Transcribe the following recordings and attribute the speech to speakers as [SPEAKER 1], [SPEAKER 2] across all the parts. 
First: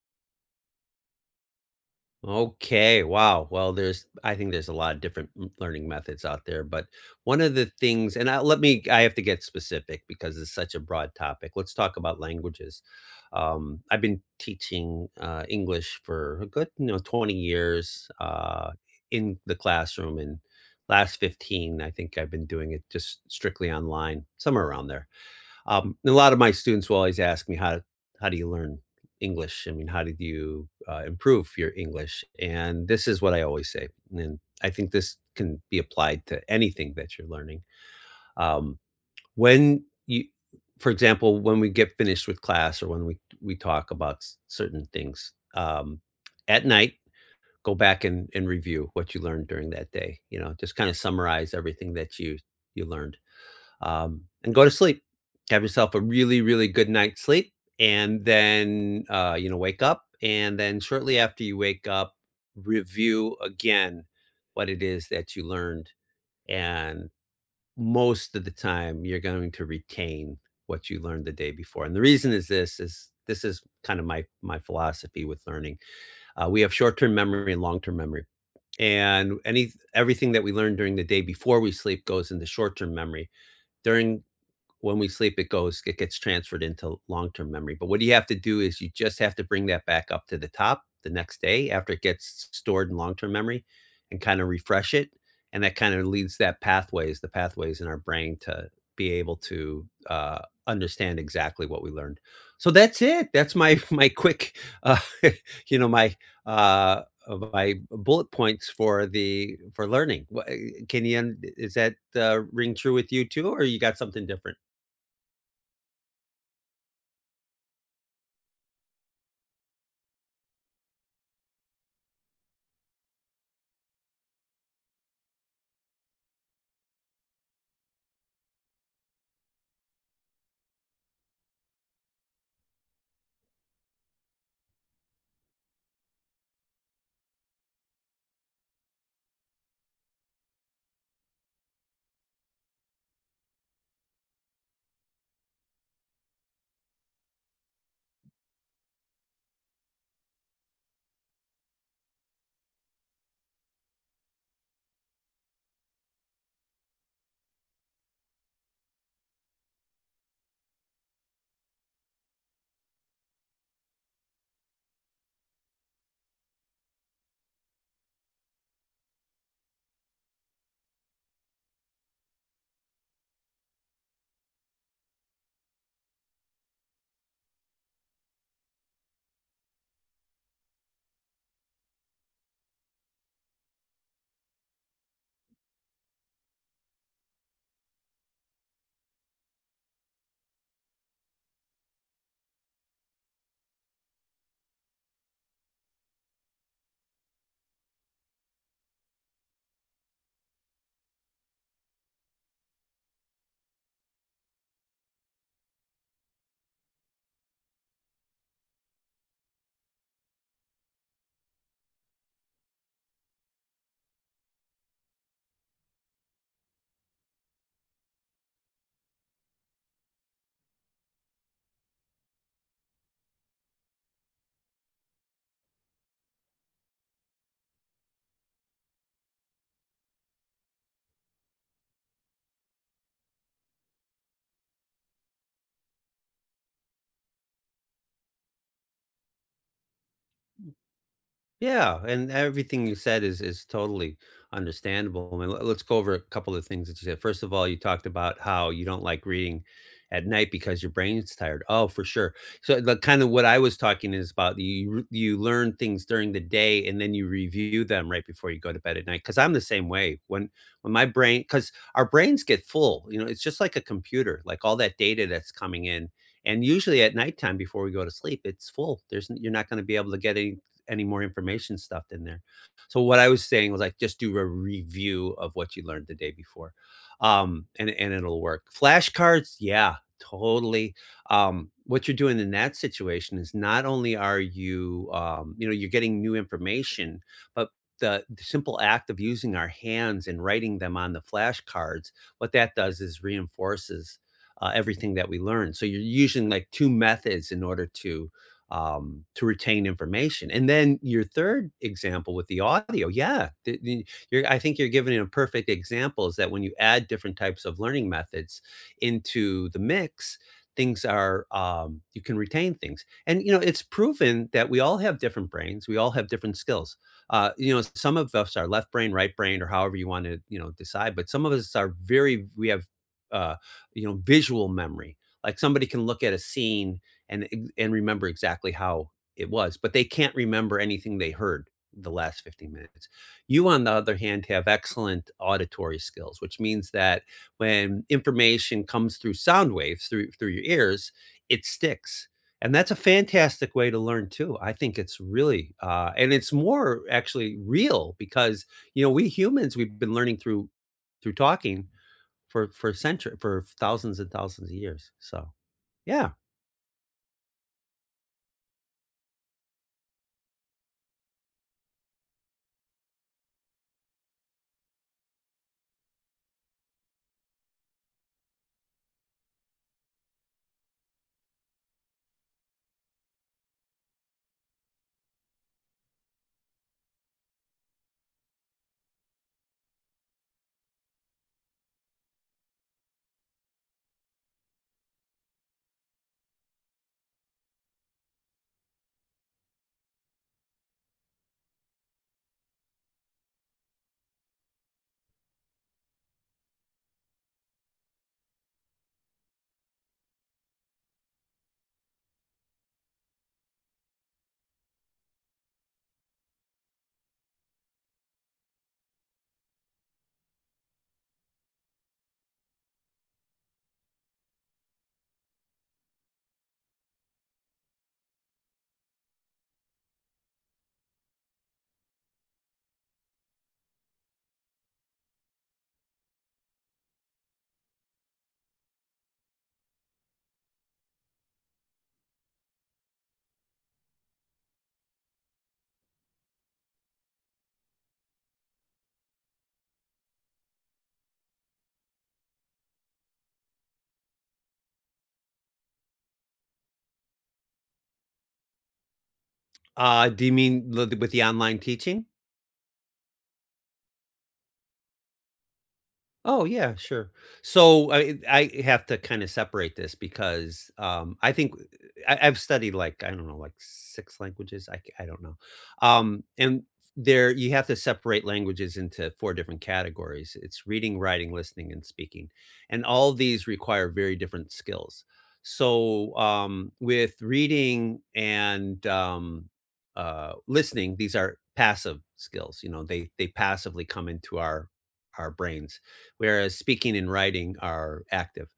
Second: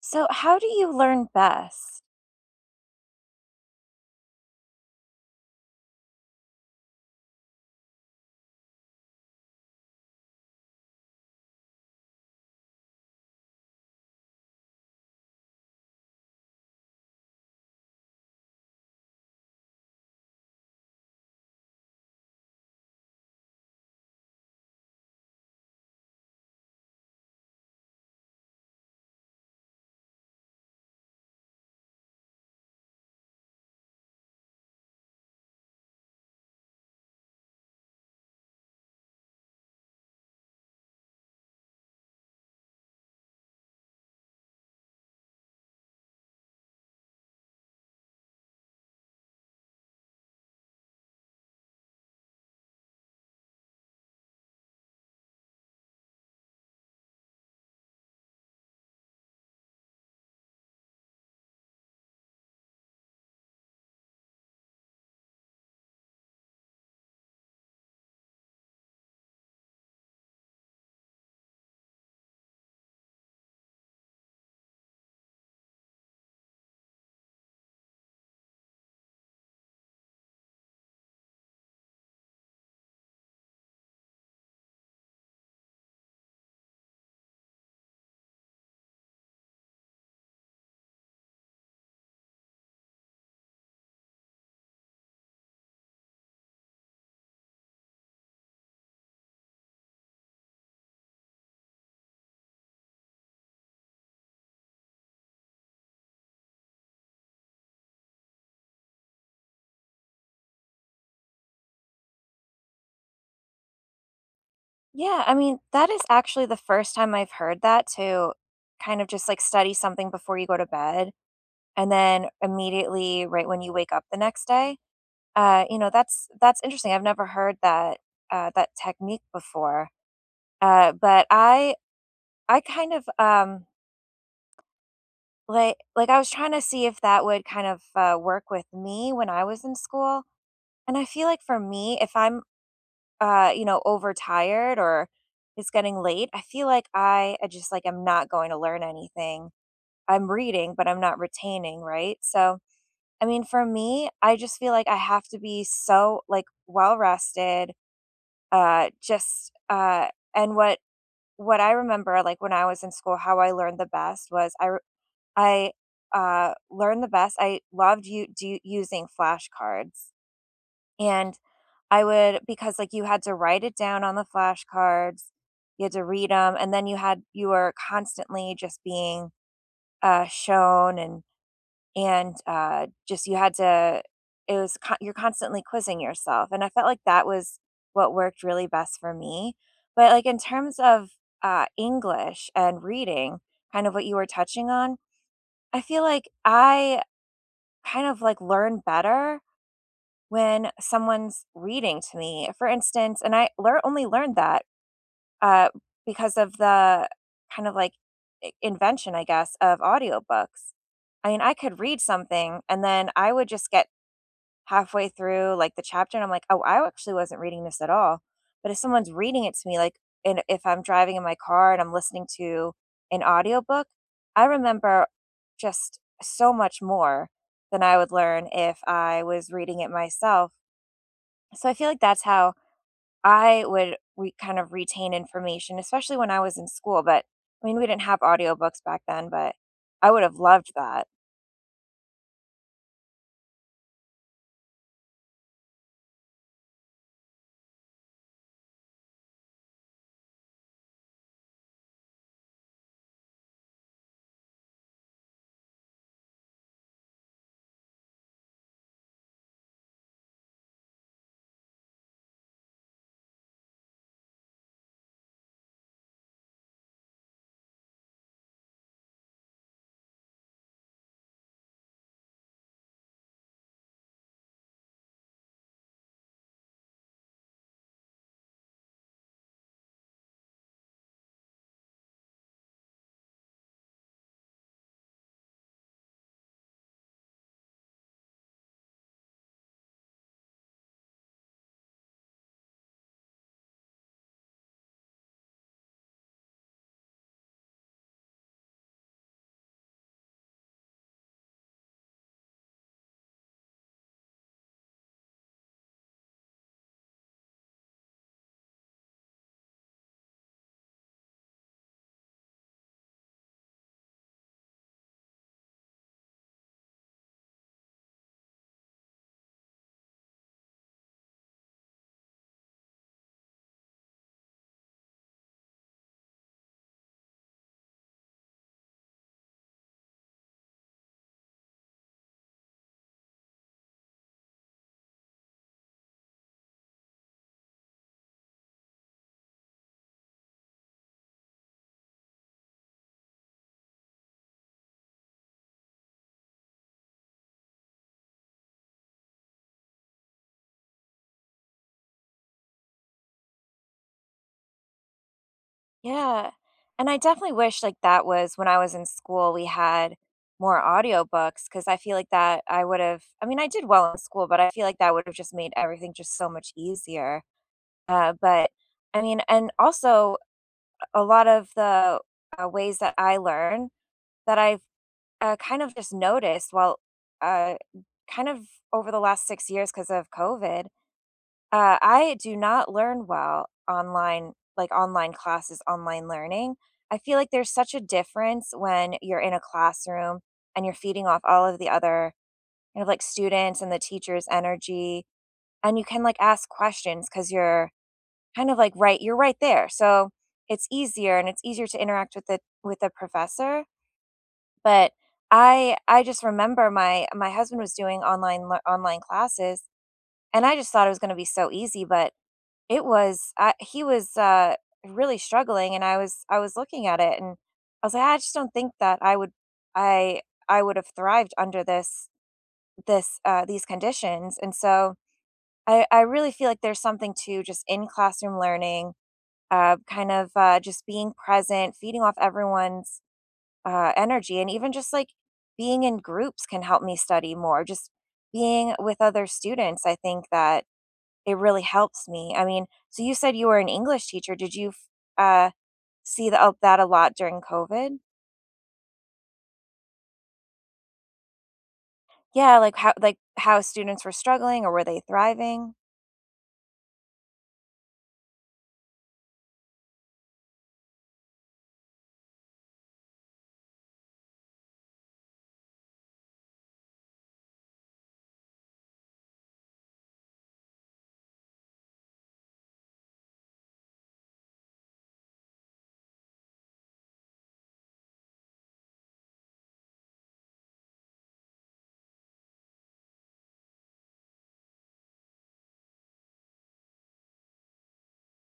[SPEAKER 1] So, how do you learn best?
[SPEAKER 2] Okay, wow. Well, there's I think there's a lot of different m learning methods out there, but one of the things and I let me I have to get specific because it's such a broad topic. Let's talk about languages. I've been teaching, English for a good, you know, 20 years, in the classroom, and last 15, I think I've been doing it just strictly online, somewhere around there. And a lot of my students will always ask me how do you learn English? I mean, how did you improve your English? And this is what I always say, and I think this can be applied to anything that you're learning. Um, when you, for example, when we get finished with class or when we talk about certain things at night, go back and review what you learned during that day. You know, just kind of summarize everything that you learned and go to sleep. Have yourself a really, really good night's sleep, and then you know, wake up, and then shortly after you wake up, review again what it is that you learned. And most of the time, you're going to retain what you learned the day before. And the reason is this is kind of my philosophy with learning. We have short-term memory and long-term memory. And any everything that we learn during the day before we sleep goes into short-term memory during when we sleep, it gets transferred into long-term memory. But what you have to do is you just have to bring that back up to the top the next day after it gets stored in long-term memory and kinda refresh it, and that kinda leads that pathways the pathways in our brain to be able to, understand exactly what we learned. So that's it. That's my my quick, uh, my, uh, my bullet points for the for learning. Can you, is that, ring true with you too, or you got something different?
[SPEAKER 1] Yeah, I mean, that is actually the first time I've heard that to kind of just like study something before you go to bed and then immediately right when you wake up the next day. That's interesting. I've never heard that that technique before. But I kind of like I was trying to see if that would kind of work with me when I was in school. And I feel like for me, if I'm overtired or it's getting late, I feel like I just like I'm not going to learn anything. I'm reading, but I'm not retaining, right? So, I mean, for me, I just feel like I have to be so like well rested, just and what I remember, like when I was in school, how I learned the best was I learned the best. I loved you do using flashcards, and I would because, like, you had to write it down on the flashcards, you had to read them, and then you had you were constantly just being, shown and just you had to it was co you're constantly quizzing yourself, and I felt like that was what worked really best for me, but, like, in terms of, English and reading, kind of what you were touching on, I feel like I kind of, like, learn better when someone's reading to me. For instance, and I lear only learned that, uh, because of the kind of like I invention, I guess, of audiobooks. I mean, I could read something and then I would just get halfway through, like, the chapter and I'm like, "Oh, I actually wasn't reading this at all." But if someone's reading it to me, like, and if I'm driving in my car and I'm listening to an audiobook, I remember just so much more than I would learn if I was reading it myself. So I feel like that's how I would re- kind of retain information, especially when I was in school. But I mean, we didn't have audiobooks back then, but I would have loved that.
[SPEAKER 2] Yeah, and everything you said is totally understandable. And let's go over a couple of things that you said. First of all, you talked about how you don't like reading at night because your brain's tired. Oh, for sure. So the kind of what I was talking is about you you learn things during the day and then you review them right before you go to bed at night. Cause I'm the same way. When my brain, because our brains get full, you know, it's just like a computer, like all that data that's coming in. And usually at nighttime before we go to sleep, it's full. There's you're not going to be able to get any more information stuffed in there. So what I was saying was like just do a review of what you learned the day before. And it'll work. Flashcards, yeah, totally. What you're doing in that situation is not only are you you know, you're getting new information, but the simple act of using our hands and writing them on the flashcards, what that does is reinforces everything that we learn. So you're using like two methods in order to retain information. And then your third example with the audio, yeah, you're, I think you're giving a perfect example is that when you add different types of learning methods into the mix, things are you can retain things. And you know, it's proven that we all have different brains, we all have different skills. You know, some of us are left brain, right brain, or however you want to, you know, decide. But some of us are very we have uh, you know, visual memory. Like somebody can look at a scene and and remember exactly how it was, but they can't remember anything they heard the last 15 minutes. You on the other hand have excellent auditory skills, which means that when information comes through sound waves through your ears, it sticks. And that's a fantastic way to learn too. I think it's really and it's more actually real because you know, we humans, we've been learning through talking for century for thousands and thousands of years. So yeah.
[SPEAKER 1] Yeah. And I definitely wish like that was when I was in school, we had more audiobooks because I feel like that I would have, I mean, I did well in school, but I feel like that would have just made everything just so much easier. But I mean, and also a lot of the ways that I learn that I've kind of just noticed, well, uh, kind of over the last 6 years because of COVID, I do not learn well online, like online classes, online learning. I feel like there's such a difference when you're in a classroom and you're feeding off all of the other kind of like students and the teacher's energy, and you can like ask questions because you're kind of like right, you're right there. So it's easier and it's easier to interact with the professor but I just remember my husband was doing online lear online classes, and I just thought it was gonna be so easy, but it was I he was, really struggling, and I was looking at it, and I was like, "I just don't think that I I would have thrived under these conditions," and so I really feel like there's something to just in classroom learning, kind of, just being present, feeding off everyone's energy. And even just like being in groups can help me study more. Just being with other students, I think that it really helps me. I mean, so you said you were an English teacher. Did you uh, see the, oh, that a lot during COVID?
[SPEAKER 2] Do you mean with the online teaching?
[SPEAKER 1] Yeah, like how students were struggling or were they thriving?
[SPEAKER 2] Oh, yeah, sure. So I have to kind of separate this because I think I've studied like, I don't know, like six languages. I don't know, and there, you have to separate languages into four different categories. It's reading, writing, listening, and speaking, and all these require very different skills. So with reading and listening, these are passive skills. You know, they passively come into our brains, whereas speaking and writing are active.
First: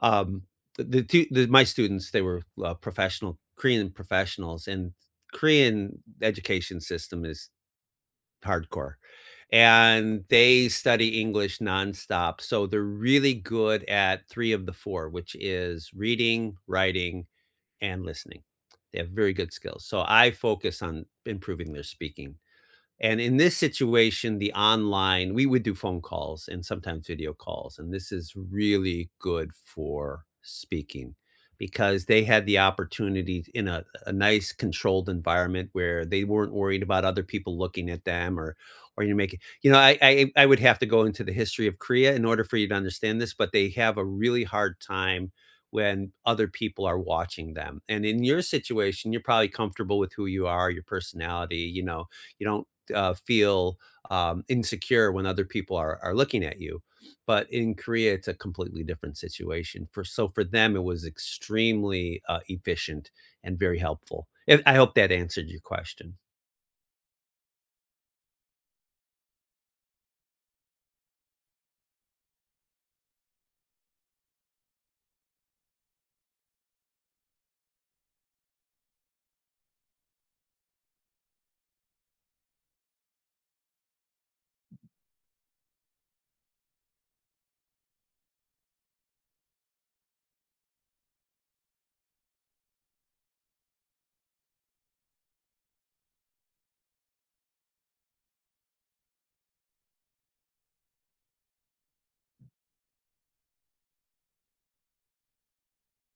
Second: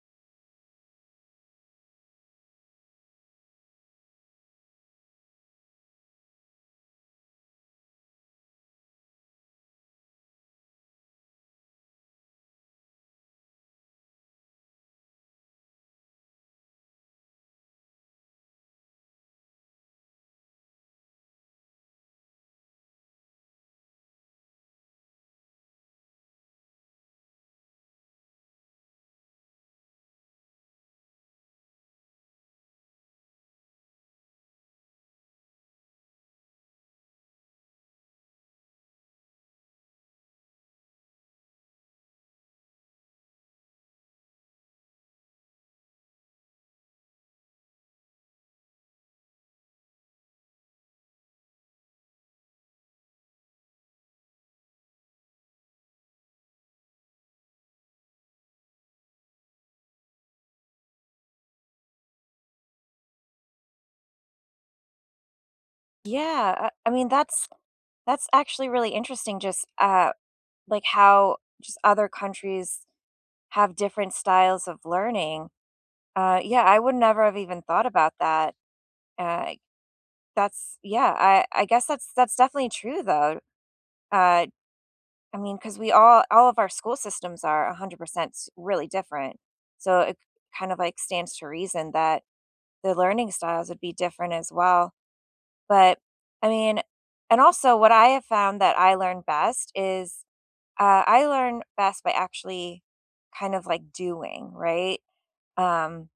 [SPEAKER 2] Um, my students, they were professional Korean professionals, and Korean education system is hardcore, and they study English nonstop. So they're really good at three of the four, which is reading, writing, and listening. They have very good skills. So I focus on improving their speaking. And in this situation, the online, we would do phone calls and sometimes video calls, and this is really good for speaking because they had the opportunity in a nice controlled environment where they weren't worried about other people looking at them or you make it you know, I would have to go into the history of Korea in order for you to understand this, but they have a really hard time when other people are watching them. And in your situation, you're probably comfortable with who you are, your personality, you know, you don't feel insecure when other people are looking at you. But in Korea, it's a completely different situation. For them, it was extremely efficient and very helpful. If, I hope that answered your question.
[SPEAKER 1] Yeah, I mean that's actually really interesting. Just like how just other countries have different styles of learning. Yeah, I would never have even thought about that. Uh, That's yeah, I guess that's definitely true though. Uh, I mean, because we all of our school systems are 100% s- really different. So it kind of like stands to reason that the learning styles would be different as well. But I mean, and also what I have found that I learn best is I learn best by actually kind of like doing, right? Um,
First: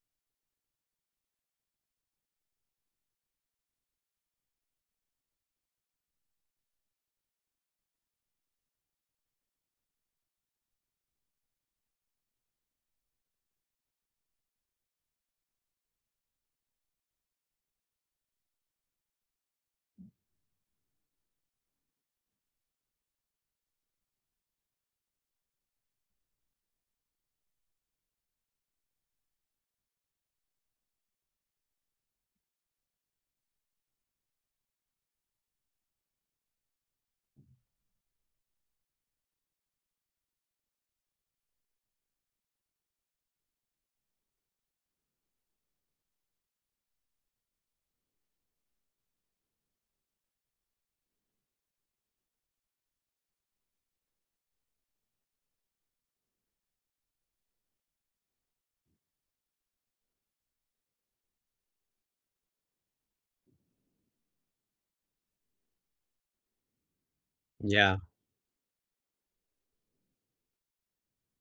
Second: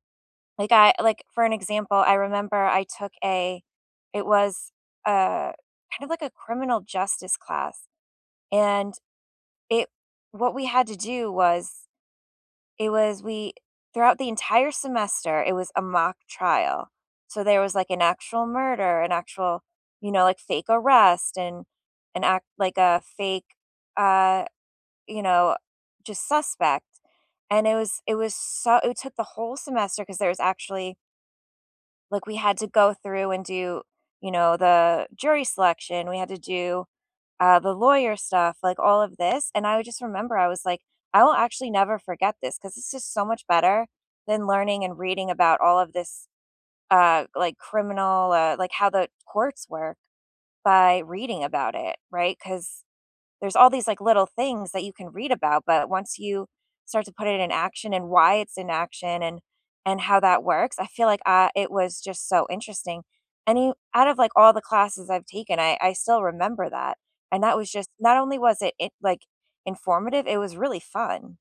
[SPEAKER 1] like, I like, for an example, I remember I took a it was, a kind of like a criminal justice class, and it what we had to do was it was we throughout the entire semester, it was a mock trial. So, there was, like, an actual murder, an actual, you know, like, fake arrest and an act like, a fake, uh, you know, just suspect, and it was so it took the whole semester because there was actually like, we had to go through and do, you know, the jury selection, we had to do, the lawyer stuff, like, all of this, and I would just remember, I was like, "I will actually never forget this because it's just so much better than learning and reading about all of this, like, criminal, like, how the courts work by reading about it," right? Because there's all these like little things that you can read about, but once you start to put it in action and why it's in action and how that works, I feel like it was just so interesting. Any out of like all the classes I've taken, I still remember that, and that was just
[SPEAKER 2] Yeah.
[SPEAKER 1] not only was it, it like informative, it was really fun.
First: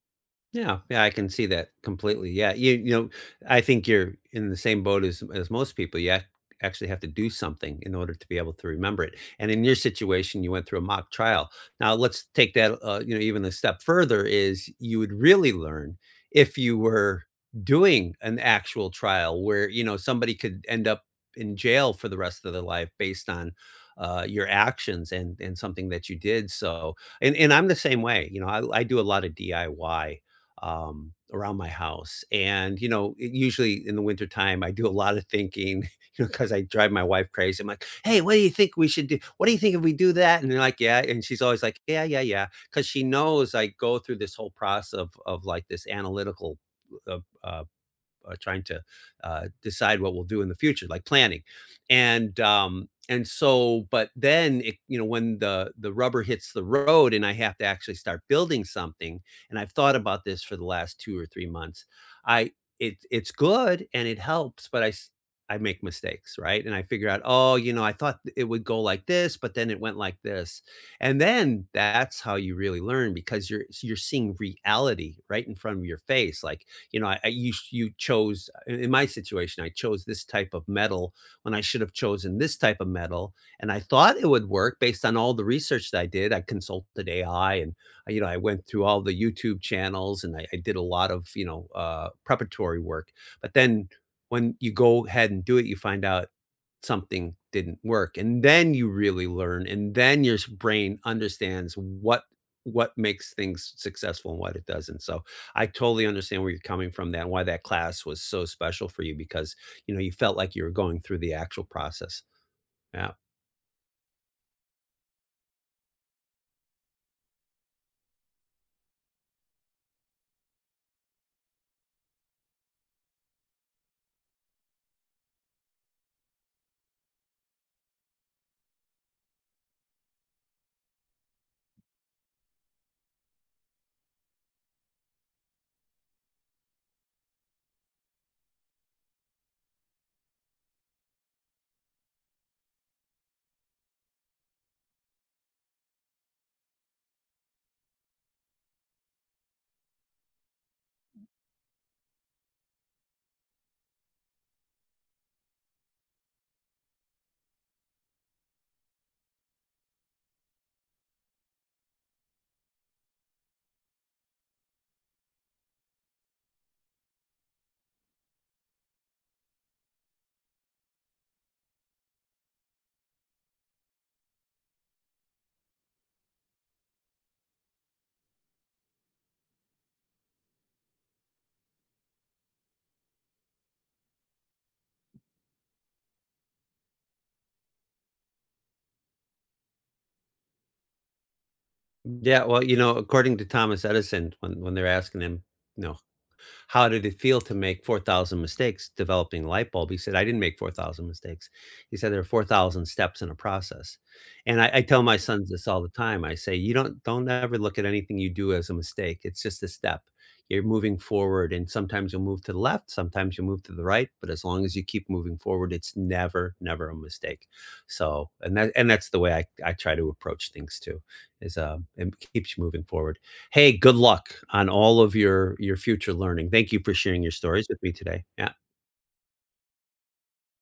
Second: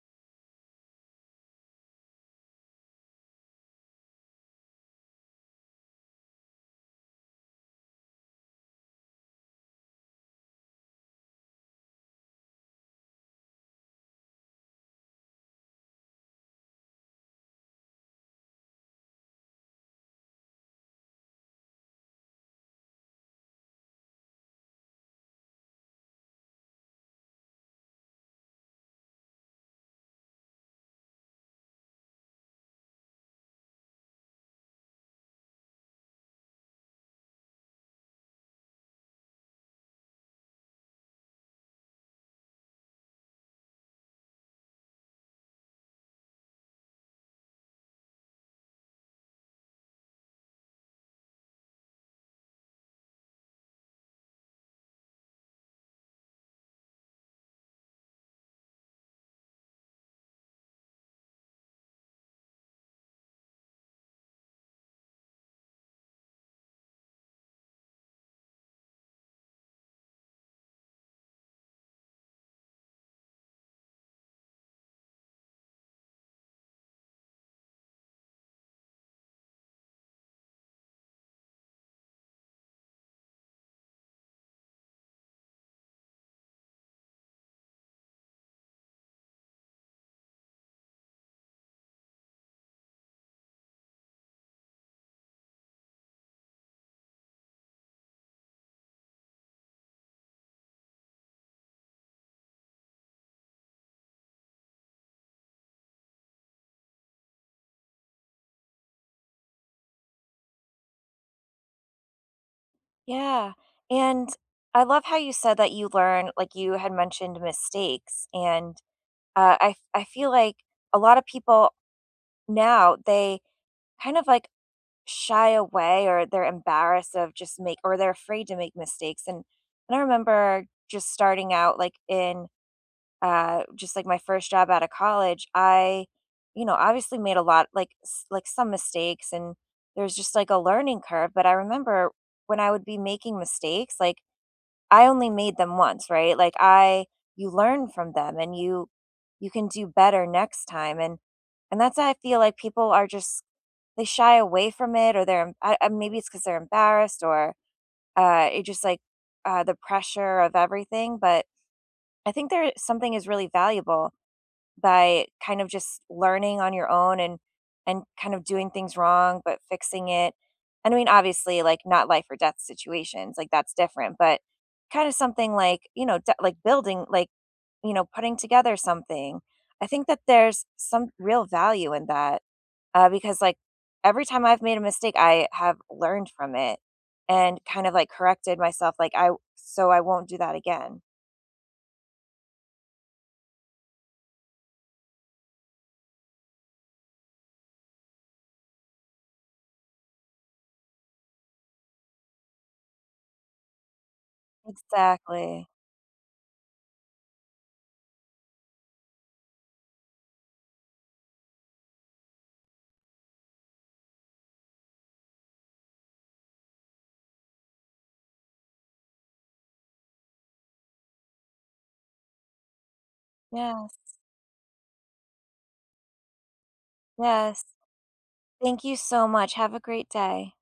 [SPEAKER 2] Yeah, yeah, I can see that completely. Yeah, you know, I think you're in the same boat as most people. Actually have to do something in order to be able to remember it. And in your situation, you went through a mock trial. Now, let's take that, you know, even a step further. Is you would really learn if you were doing an actual trial where you know somebody could end up in jail for the rest of their life based on your actions and something that you did. So, and I'm the same way. You know, I do a lot of DIY around my house. And, you know, it, usually in the wintertime, I do a lot of thinking, you know, because I drive my wife crazy. I'm like, hey, what do you think we should do? What do you think if we do that? And they're like, yeah. And she's always like, yeah, yeah, yeah. Because she knows I go through this whole process of like this analytical uh, uh, trying to decide what we'll do in the future, like planning. And so, but then it, you know, when the rubber hits the road, and I have to actually start building something, and I've thought about this for the last 2 or 3 months. I It's good and it helps, but I make mistakes, right? And I figure out, oh, you know, I thought it would go like this, but then it went like this, and then that's how you really learn because you're seeing reality right in front of your face. Like, you know, I you chose, in my situation, I chose this type of metal when I should have chosen this type of metal, and I thought it would work based on all the research that I did. I consulted AI, and you know, I went through all the YouTube channels, and I did a lot of, you know, preparatory work. But then when you go ahead and do it, you find out something didn't work, and then you really learn, and then your brain understands what makes things successful and what it doesn't. So I totally understand where you're coming from that, and why that class was so special for you because, you know, you felt like you were going through the actual process. Yeah.
[SPEAKER 1] Yeah. And I love how you said that you learn, like you had mentioned mistakes. And I feel like a lot of people now they kind of like shy away or they're embarrassed of just make or they're afraid to make mistakes. And I remember just starting out like in just like my first job out of college, I, you know, obviously made a lot like s- like some mistakes and there's just like a learning curve. But I remember when I would be making mistakes, like I only made them once, right? Like I you learn from them and you can do better next time. And that's how I feel like people are just they shy away from it or they're maybe it's because they're embarrassed or it just like the pressure of everything but I think there something is really valuable by kind of just learning on your own and kind of doing things wrong but fixing it and I mean obviously like not life or death situations like that's different but kind of something like you know d- like building like you know putting together something I think that there's some real value in that because like every time I've made a mistake, I have learned from it and kind of like corrected myself, like I so I won't do that again.
[SPEAKER 2] Yeah, well, you know, according to Thomas Edison, when they're asking him, you know, how did it feel to make 4,000 mistakes developing a light bulb? He said, I didn't make 4,000 mistakes. He said, there are 4,000 steps in a process. And I tell my sons
[SPEAKER 1] Exactly.
[SPEAKER 2] this all the time. I say, you don't ever look at anything you do as a mistake. It's just a step. You're moving forward. And sometimes you'll move to the left. Sometimes you'll move to the right. But as long as you keep moving forward, it's never, never a mistake. So, and that, and that's the way I try to approach things too, is it keeps you moving forward. Hey, good
[SPEAKER 1] Yes.
[SPEAKER 2] luck on all of your future learning. Thank you for sharing your
[SPEAKER 1] Yes.
[SPEAKER 2] stories with me today. Yeah.
[SPEAKER 1] Thank you so much. Have a great day.